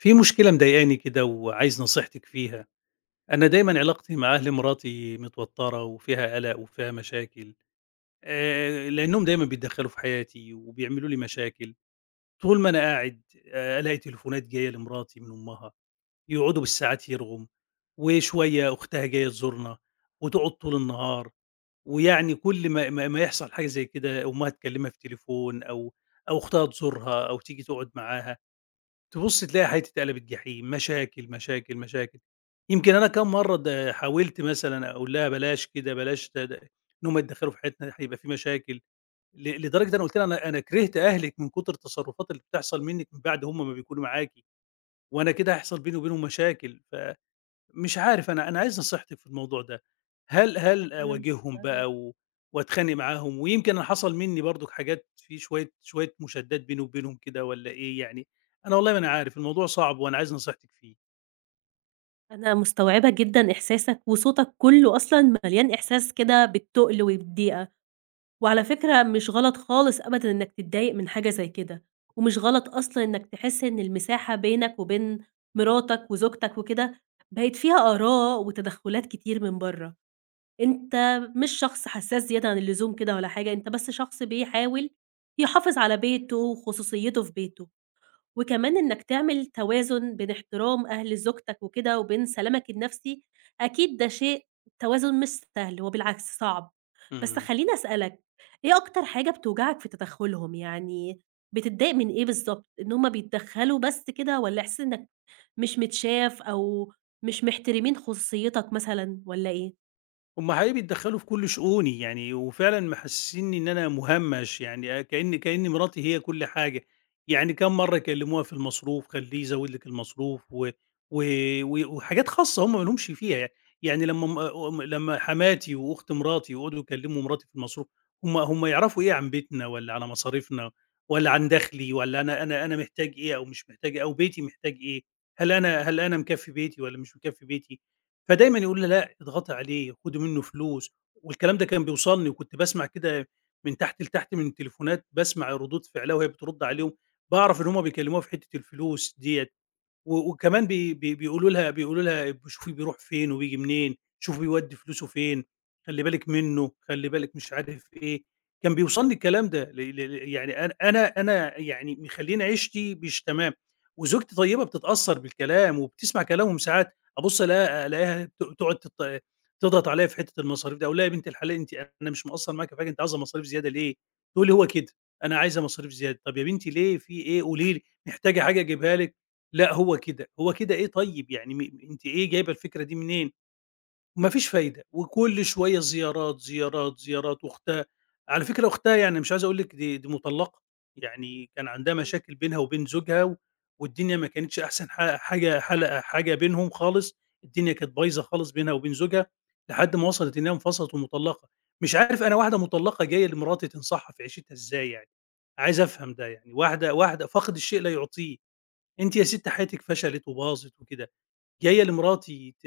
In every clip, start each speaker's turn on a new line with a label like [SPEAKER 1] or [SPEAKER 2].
[SPEAKER 1] في مشكلة مضايقاني كده وعايز نصيحتِك فيها، أنا دايمًا علاقتي مع أهل مراتي متوتّرة وفيها قلق وفيها مشاكل، لإنّهم دايمًا بيتدخّلوا في حياتي وبيعملوا لي مشاكل، طول ما أنا قاعد ألاقي تليفونات جاية لمراتي من أمها، يقعدوا بالساعات يرغم، وشوية أختها جاية تزورنا وتقعد طول النهار، ويعني كل ما يحصل حاجة زي كده أمها تكلّمها في التليفون أو أختها تزورها أو تيجي تقعد معاها. تبُص تلاقي حياتي قلبت جحيم، مشاكل، مشاكل، مشاكل. يمكن أنا كام مرّة حاولت مثلًا أقول لها بلاش كده، بلاش د د إن هم يتدخّلوا في حياتنا، هيبقى في مشاكل، لدرجة أنا قُلت لها أنا كرهت أهلِك من كُتر التصرّفات اللي بتحصل منِّك من بعد هم ما بيكونوا معاكِ، وأنا كده هيحصل بيني وبينهم مشاكل، مش عارف أنا عايز نصيحتِك في الموضوع ده، هل
[SPEAKER 2] أنا
[SPEAKER 1] أواجههم
[SPEAKER 2] مستوعبة
[SPEAKER 1] بقى و وأتخانق معاهم، ويمكن أنا حصل منّي برضُك حاجات في شوية شوية مشادات بيني وبينهم كده والّا إيه يعني؟ أنا والله ما أنا عارف، الموضوع صعب وأنا عايز نصيحتِك فيه.
[SPEAKER 2] أنا مستوعبة جدًا إحساسك، وصوتك كلّه أصلًا مليان إحساس كده بالتُقل والضيقة، وعلى فكرة مش غلط خالص أبدًا إنك تتضايق من حاجة زي كده، ومش غلط أصلًا إنك تحس إن المساحة بينك وبين مراتك وزوجتك وكده بقت فيها آراء وتدخلات كتير من برّه، أنت مش شخص حساس زيادة عن اللزوم كده ولا حاجة، أنت بس شخص بيحاول يحافظ على بيته وخصوصيته في بيته. وكمان إنك تعمل توازن بين احترام أهل زوجتك وكده وبين سلامك النفسي، أكيد ده شيء توازن مش سهل، هو بالعكس صعب. بس
[SPEAKER 1] إمم.
[SPEAKER 2] خلّيني أسألك، إيه أكتر حاجة بتوجعك في تدخُّلهم؟ يعني بتتضايق من إيه بالضبط؟ إن هم بيتدخّلوا بس كده والّا إحساس إنك مش متشاف أو مش محترمين خصوصيتك مثلًا والّا إيه؟
[SPEAKER 1] هم حقيقي بيتدخلوا في كل شؤوني يعني وفعلًا محسسينّي إن أنا مُهمّش، يعني كإن مراتي هي كل حاجة، يعني كام مرّة يكلموها في المصروف، خلّيه يزوّد لِك المصروف و و و وحاجات خاصة هم ما لهمش فيها يعني، يعني لمّا م م لمّا حماتي وأخت مراتي يقعدوا يكلموا مراتي في المصروف، هم يعرفوا إيه عن بيتنا والّا على مصاريفنا والّا عن دخلي والّا أنا محتاج إيه أو مش محتاج إيه أو بيتي محتاج إيه، هل أنا مكفّي بيتي والّا مش مكفّي بيتي؟ فدايمًا يقولوا لي: "لأ، اضغطي عليه، خدي منّه فلوس." والكلام ده كان بيوصلني وكنت باسمع كده من تحت لتحت من التليفونات، باسمع ردود فعلها وهي بترُد
[SPEAKER 2] إمم،
[SPEAKER 1] عليهم، باعرف إن هم بيكلموها في حتّة الفلوس ديّة، وكمان بي بي بيقولوا لها شوفي بيروح فين وبييجي منين، شوفي بيودّي فلوسه فين، خلّي بالِك منّه، خلّي بالِك مش عارف إيه، كان بيوصلني الكلام ده ل ل ل يعني أنا يعني مخلّيني عيشتي مش تمام، وزوجتي طيبة بتتأثّر بالكلام وبتسمع كلامهم ساعات، أبُص ألاقيها تقعد تضغط عليّا في حتّة المصاريف ده، أقول لها: "يا بنت الحلال أنتِ أنا مش مقصّر معاكِ في حاجة، أنتِ عايزة مصاريف زيادة ليه؟" تقول لي: "هو كده، أنا عايزة مصاريف زيادة." "طَب يا بنتي ليه، في إيه؟ قولي لي، محتاجة حاجة أجيبها لِك؟" لأ هو كده، هو كده إيه طيب؟ يعني أنتِ إيه جايبة الفكرة دي منين؟ ما فيش فايدة، وكل شوية زيارات، زيارات، زيارات، وأختها على فكرة أختها يعني مش عايز أقول لِك دي مطلقة، يعني كان عندها
[SPEAKER 2] إمم.
[SPEAKER 1] مشاكل بينها وبين زوجها والدنيا ما كانتش أحسن حاجة بينهم خالص، الدنيا كانت بايظة خالص بينها وبين زوجها، لحد ما وصلت إنها انفصلت ومطلقة، مش عارف أنا واحدة مطلقة جاية لمراتي تنصحها في عيشتها إزاي يعني؟ عايز أفهم ده يعني، واحدة واحدة فاقد الشيء لا يعطيه. أنتِ يا ستّي حياتِك فشلت وباظت وكده، جاية لمراتي ت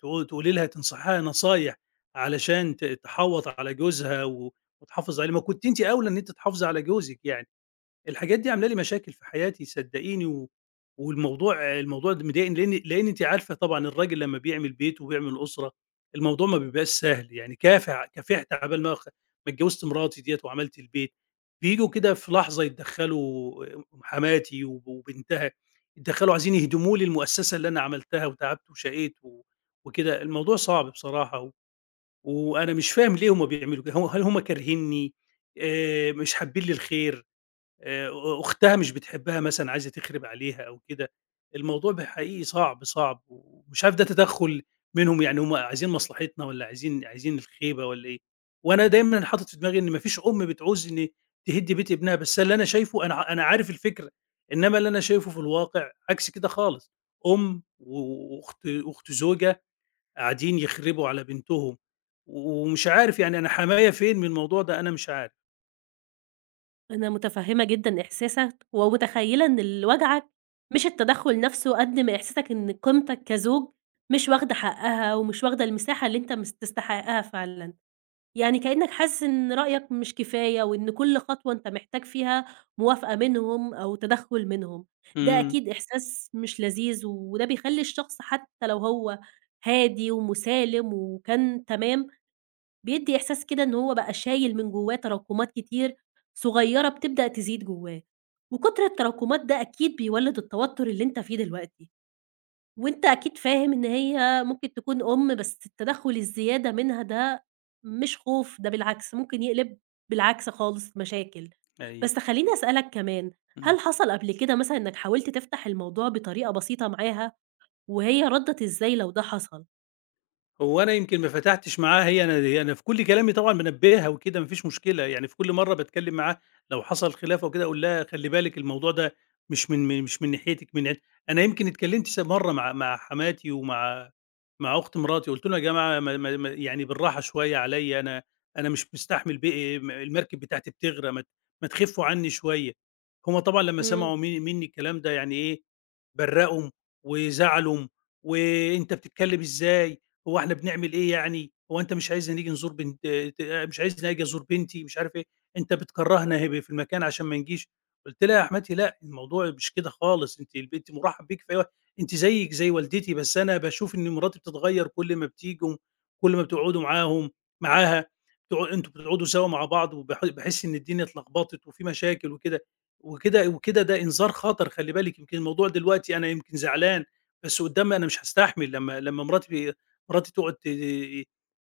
[SPEAKER 1] تقو تقولي لها تنصحيها نصايح علشان تحوّط على جوزها وتحافظ عليه، ما كنتِ أنتِ أولى إن أنتِ تحافظي على جوزِك يعني. الحاجات دي عاملة لي مشاكل في حياتي صدقيني، والموضوع ده مضايقني لإن أنتِ عارفة طبعًا الراجل لمّا بيعمل بيت وبيعمل أسرة، الموضوع ما بيبقاش سهل، يعني كافحت عقبال ما اتجوزت مراتي ديّة وعملت البيت، بييجوا كده في لحظة يتدخّلوا آه، حماتي وبنتها، يتدخّلوا عايزين يهدموا لي المؤسسة اللي أنا عملتها وتعبت وشقيت وكده، الموضوع صعب بصراحة، وأنا مش فاهم ليه هم بيعملوا كده، هل هم كارهينّي، مش حابين لي الخير، آآ أختها مش بتحبها مثلًا عايزة تخرب عليها أو كده، الموضوع حقيقي صعب، صعب، ومش عارف ده تدخُّل منهم يعني هم عايزين مصلحتنا والّا عايزين الخيبة والّا إيه، وأنا دايمًا حاطط في دماغي إن ما فيش أم بتعوز إن تهِد بيت ابنها، بس اللي أنا شايفه أنا عارف الفكرة، إنّما اللي أنا شايفه في الواقع عكس كده خالص، أم وأخت زوجة قاعدين يخربوا على بنتهم، ومش عارف يعني أنا حماية فين من الموضوع ده أنا مش عارف.
[SPEAKER 2] أنا متفهمة جدًا إحساسك، ومتخيلة إن اللي واجعك مش التدخل نفسه قد ما إحساسك إن قيمتك كزوج مش واخدة حقها، ومش واخدة المساحة اللي أنت تستحقها فعلًا، يعني كأنك حاسس إن رأيك مش كفاية، وإن كل خطوة أنت محتاج فيها موافقة منهم أو تدخل منهم، ده
[SPEAKER 1] إمم،
[SPEAKER 2] أكيد إحساس مش لذيذ، وده بيخلي الشخص حتى لو هو هادي ومسالم وكان تمام، بيدّي إحساس كده إن هو بقى شايل من جوّاه تراكمات كتير صغيّرة بتبدأ تزيد جوّاه، وكُتر التراكمات ده أكيد بيولِّد التوتُّر اللي أنت فيه دلوقتي، وأنت أكيد فاهم إن هي ممكن تكون أم، بس التدخُّل الزيادة منها ده مش خوف، ده بالعكس ممكن يقلب بالعكس خالص مشاكل.
[SPEAKER 1] أيوه،
[SPEAKER 2] بس خلّيني أسألك كمان،
[SPEAKER 1] إمم.
[SPEAKER 2] هل حصل قبل كده مثلًا إنّك حاولت تفتح الموضوع بطريقة بسيطة معاها وهي ردّت إزاي لو ده حصل؟
[SPEAKER 1] هو أنا يمكن ما فتحتش معاها هي أنا هي أنا في كل كلامي طبعًا بانبّهها وكده ما فيش مشكلة، يعني في كل مرّة باتكلّم معاها لو حصل خلاف أو كده أقول لها خلّي بالِك الموضوع ده مش من ناحيتِك من عند أنا يمكن اتكلّمت مرّة مع حماتي ومع أخت مراتي قُلت لهم يا جماعة ما ما ما يعني بالراحة شوية عليّا أنا أنا مش مستحمل ب م المركب بتاعتي بتغرق ما تخفّوا عنّي شوية. هم طبعًا لمّا سمعوا منّي الكلام ده يعني إيه، برّقهم وزعلهم، وأنت بتتكلم إزاي، هو إحنا بنعمل إيه يعني، هو أنت مش عايزنا نيجي نزور بنت ت مش عايزني آجي أزور بنتي مش عارف إيه، أنت بتكرّهنا هب في المكان عشان ما نجيش، قُلت لها: "يا حماتي لأ، الموضوع مش كده خالص، أنتِ البنت مُرحّب بيكِ في أي وقت، أنتِ زيِّك زي والدتي بس أنا باشوف إن مراتي بتتغيّر كل ما بتيجوا، كل ما بتقعدوا معاها، أنتم بتقعدوا سوا مع بعض باحس إن الدنيا اتلخبطت وفي مشاكل وكده." وكده ده إنذار خطر خلّي بالِك، يمكن الموضوع دلوقتي أنا يمكن زعلان، بس قدّام أنا مش هاستحمل لمّا مراتي تقعد ت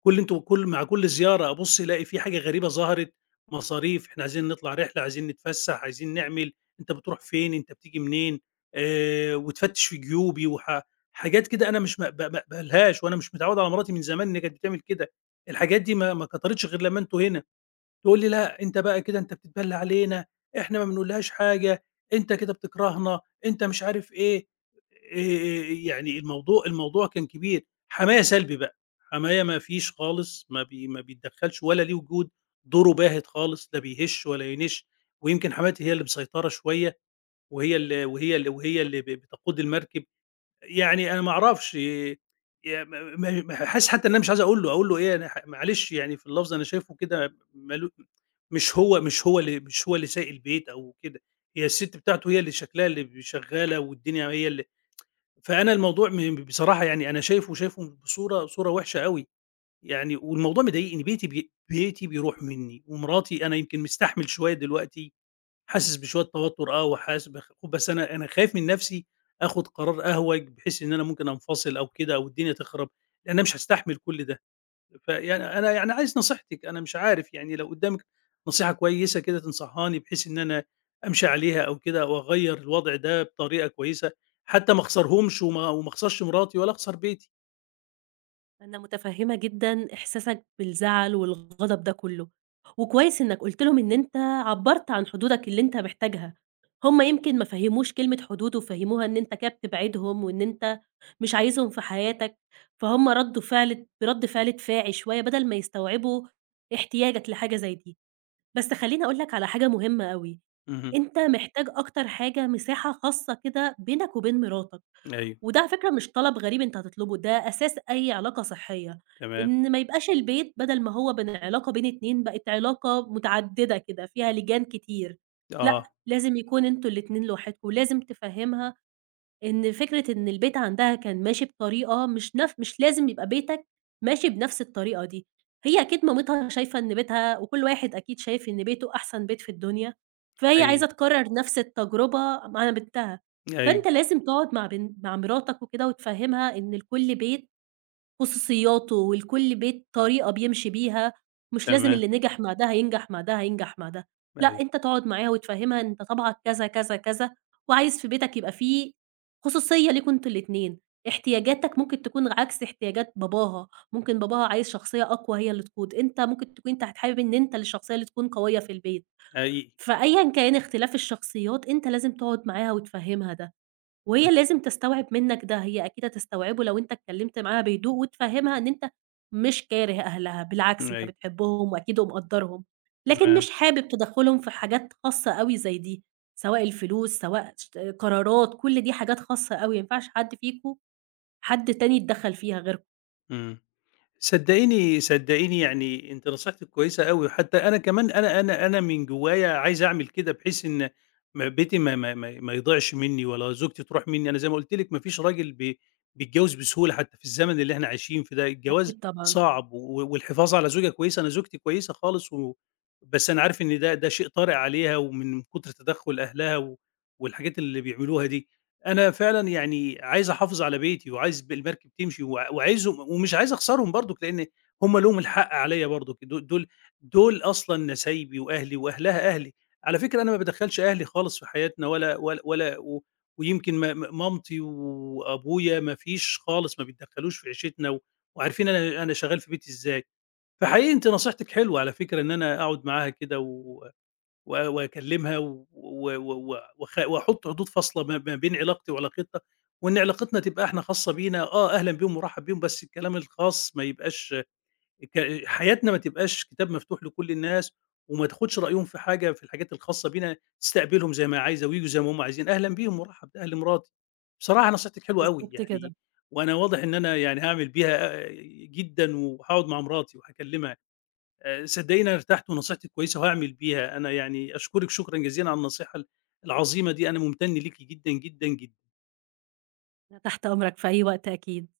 [SPEAKER 1] كل أنتم كل مع كل زيارة أبُص ألاقي في حاجة غريبة ظهرت، مصاريف، إحنا عايزين نطلع رحلة، عايزين نتفسّح، عايزين نعمل، أنت بتروح فين، أنت بتيجي منين، وتفتش في جيوبي حاجات كده أنا مش ما باقبلهاش وأنا مش متعوّد على مراتي من زمان إن هي كانت بتعمل كده، الحاجات دي ما كترتش غير لمّا أنتم هنا. تقول لي: "لأ، أنت بقى كده أنت بتتبلّي علينا، إحنا ما بنقولهاش حاجة، أنت كده بتكرهنا، أنت مش عارف إيه." آآ يعني الموضوع كان كبير. حمايا سلبي بقى، حمايا ما فيش خالص، ما بيتدخّلش ولا ليه وجود، دوره باهت خالص، لا بيهِش ولا ينِش، ويمكن حماتي هي اللي مسيطرة شوية وهي اللي بتقود المركب. يعني أنا ما أعرفش ي م م م حاسس حتى إن أنا مش عايز أقول له، أقول له إيه أنا معلش يعني في اللفظ أنا شايفه كده ماله مش هو اللي سايق البيت أو كده، هي السِت بتاعته هي اللي شكلها اللي شغّالة والدنيا هي اللي فأنا الموضوع بصراحة يعني أنا شايفه بصورة وِحشة أوي، يعني والموضوع مضايقني بيتي بيتي بيروح منّي ومراتي أنا يمكن مستحمل شوية دلوقتي حاسس بشوية توتر آه، وحاسس بس أنا خايف من نفسي آخُد قرار أهوج بحيث إن أنا ممكن أنفصل أو كده أو الدنيا تخرب، لإن أنا مش هاستحمل كل ده، فيعني أنا يعني عايز نصيحتِك، أنا مش عارف يعني لو قدّامِك نصيحة كويسة كده تنصحّاني بحيث إن أنا أمشي عليها أو كده أو أغيّر الوضع ده بطريقة كويسة، حتى ما أخسرهمش وما وما أخسرش مراتي ولا أخسر بيتي.
[SPEAKER 2] أنا متفهمة جدًا إحساسك بالزعل والغضب ده كله، وكويس إنك قُلت لهم إن أنت عبّرت عن حدودك اللي أنت محتاجها، هُم يمكن ما فهموش كلمة حدود وفهموها إن أنت كده بتبعدهم وإن أنت مش عايزهم في حياتك، فهُم ردّوا فعل برَد فعل دفاعي شوية بدل ما يستوعبوا احتياجك لحاجة زي دي. بس خلّيني أقول لك على حاجة مهمة أوي،
[SPEAKER 1] اهم،
[SPEAKER 2] أنت محتاج أكتر حاجة مساحة خاصة كده بينك وبين مراتك.
[SPEAKER 1] أيوه،
[SPEAKER 2] وده على فكرة مش طلب غريب أنت هتطلبه، ده أساس أي علاقة صحية،
[SPEAKER 1] تمام،
[SPEAKER 2] إن ما يبقاش البيت بدل ما هو بين علاقة بين 2 بقت علاقة متعددة كده، فيها لِجَان كتير، لأ،
[SPEAKER 1] آه،
[SPEAKER 2] لازم يكون أنتم الاتنين لوحدكم، لازم تفهّمها إن فكرة إن البيت عندها كان ماشي بطريقة مش لازم يبقى بيتك ماشي بنفس الطريقة دي، هي أكيد مامتها شايفة إن بيتها وكل واحد أكيد شايف إن بيته أحسن بيت في الدنيا، فهي
[SPEAKER 1] حقيقي،
[SPEAKER 2] عايزة تكرر نفس التجربة مع بنتها،
[SPEAKER 1] أيوه،
[SPEAKER 2] فأنت لازم تقعد مع مراتك وكده وتفهمها إن لكل بيت خصوصياته، ولكل بيت طريقة بيمشي بيها، مش لازم
[SPEAKER 1] تمام،
[SPEAKER 2] اللي نجح مع ده هينجح مع ده، هينجح مع ده، لأ
[SPEAKER 1] أيوه،
[SPEAKER 2] أنت تقعد معاها وتفهمها أنت طبعك كذا، كذا، كذا، وعايز في بيتك يبقى فيه خصوصية ليكم أنتم الاتنين، احتياجاتك ممكن تكون عكس احتياجات باباها، ممكن باباها عايز شخصية أقوى هي اللي تقود، أنت ممكن تكون أنت حابب إن أنت اللي الشخصية اللي تكون قوية في البيت،
[SPEAKER 1] حقيقي،
[SPEAKER 2] فأيًا كان اختلاف الشخصيات أنت لازم تقعد معاها وتفهمها ده. وهي لازم تستوعب منّك ده، هي أكيد هتستوعبه لو أنت اتكلّمت معاها بهدوء وتفهّمها إن أنت مش كاره أهلها، بالعكس أنت
[SPEAKER 1] أيوه،
[SPEAKER 2] بتحبهم وأكيد ومقدّرهم، لكن
[SPEAKER 1] تمام،
[SPEAKER 2] مش حابب تدخُّلهم في حاجات خاصة أوي زي دي، سواء الفلوس، سواء قرارات، كل دي حاجات خاصة أوي، ما ينفعش حد تاني يتدخّل فيها غيركم.
[SPEAKER 1] إمم. صدقيني، صدقيني يعني أنتِ نصيحتِك كويسة أوي، وحتى أنا كمان أنا من جوايا عايز أعمل كده بحيث إن ما يضيعش منّي ولا زوجتي تروح منّي، أنا زي ما قُلت لِك ما فيش راجل بيتجوّز بسهولة حتى في الزمن اللي إحنا عايشين فيه ده، الجواز
[SPEAKER 2] أكيد طبعًا،
[SPEAKER 1] صعب والحفاظ على زوجة كويسة، أنا زوجتي كويسة خالص بس أنا عارف إن ده شيء طارئ عليها ومن كتر تدخُّل أهلها والحاجات اللي بيعملوها دي. أنا فعلًا يعني عايز أحافظ على بيتي، وعايز المركب تمشي، وعايزهم ومش عايز أخسرهم برضُك، لإن هم ليهم الحق عليَّ برضُك، دول أصلًا نسايبي وأهلي، وأهلها أهلي. على فكرة أنا ما بادخّلش أهلي خالص في حياتنا ولا ولا ولا و ويمكن م م مامتي وأبويا ما فيش خالص، ما بيتدخّلوش في عيشتنا، وعارفين أنا أنا شغّال في بيتي إزاي. فحقيقي أنتِ نصيحتِك حلوة على فكرة، إن أنا أقعد معاها كده و و وأكلّمها و و و وأخ وأحُط حدود فاصلة ما بين علاقتي وعلاقتها، وإن علاقتنا تبقى إحنا خاصة بينا، آه أهلًا بيهم ومرحّب بيهم، بس الكلام الخاص ما يبقاش حياتنا ما تبقاش كتاب مفتوح لكل الناس، وما تاخُدش رأيهم في حاجة في الحاجات الخاصة بينا، استقبلهم زي ما عايزة وييجوا زي ما هم عايزين، أهلًا بيهم ومرحّب، ده أهل مراتي. بصراحة نصيحتِك حلوة أوي
[SPEAKER 2] بالضبط كده.
[SPEAKER 1] يعني، وأنا واضح إن أنا يعني هاعمل بيها جدًا، وهاقعد مع مراتي وهاكلّمها. صدقيني أنا ارتحت ونصيحتِك كويسة وهاعمل بيها، أنا يعني أشكرِك شكرًا جزيلًا على النصيحة العظيمة دي، أنا ممتن ليكِ جدًا، جدًا، جدًا.
[SPEAKER 2] أنا تحت أمرك في أي وقت أكيد.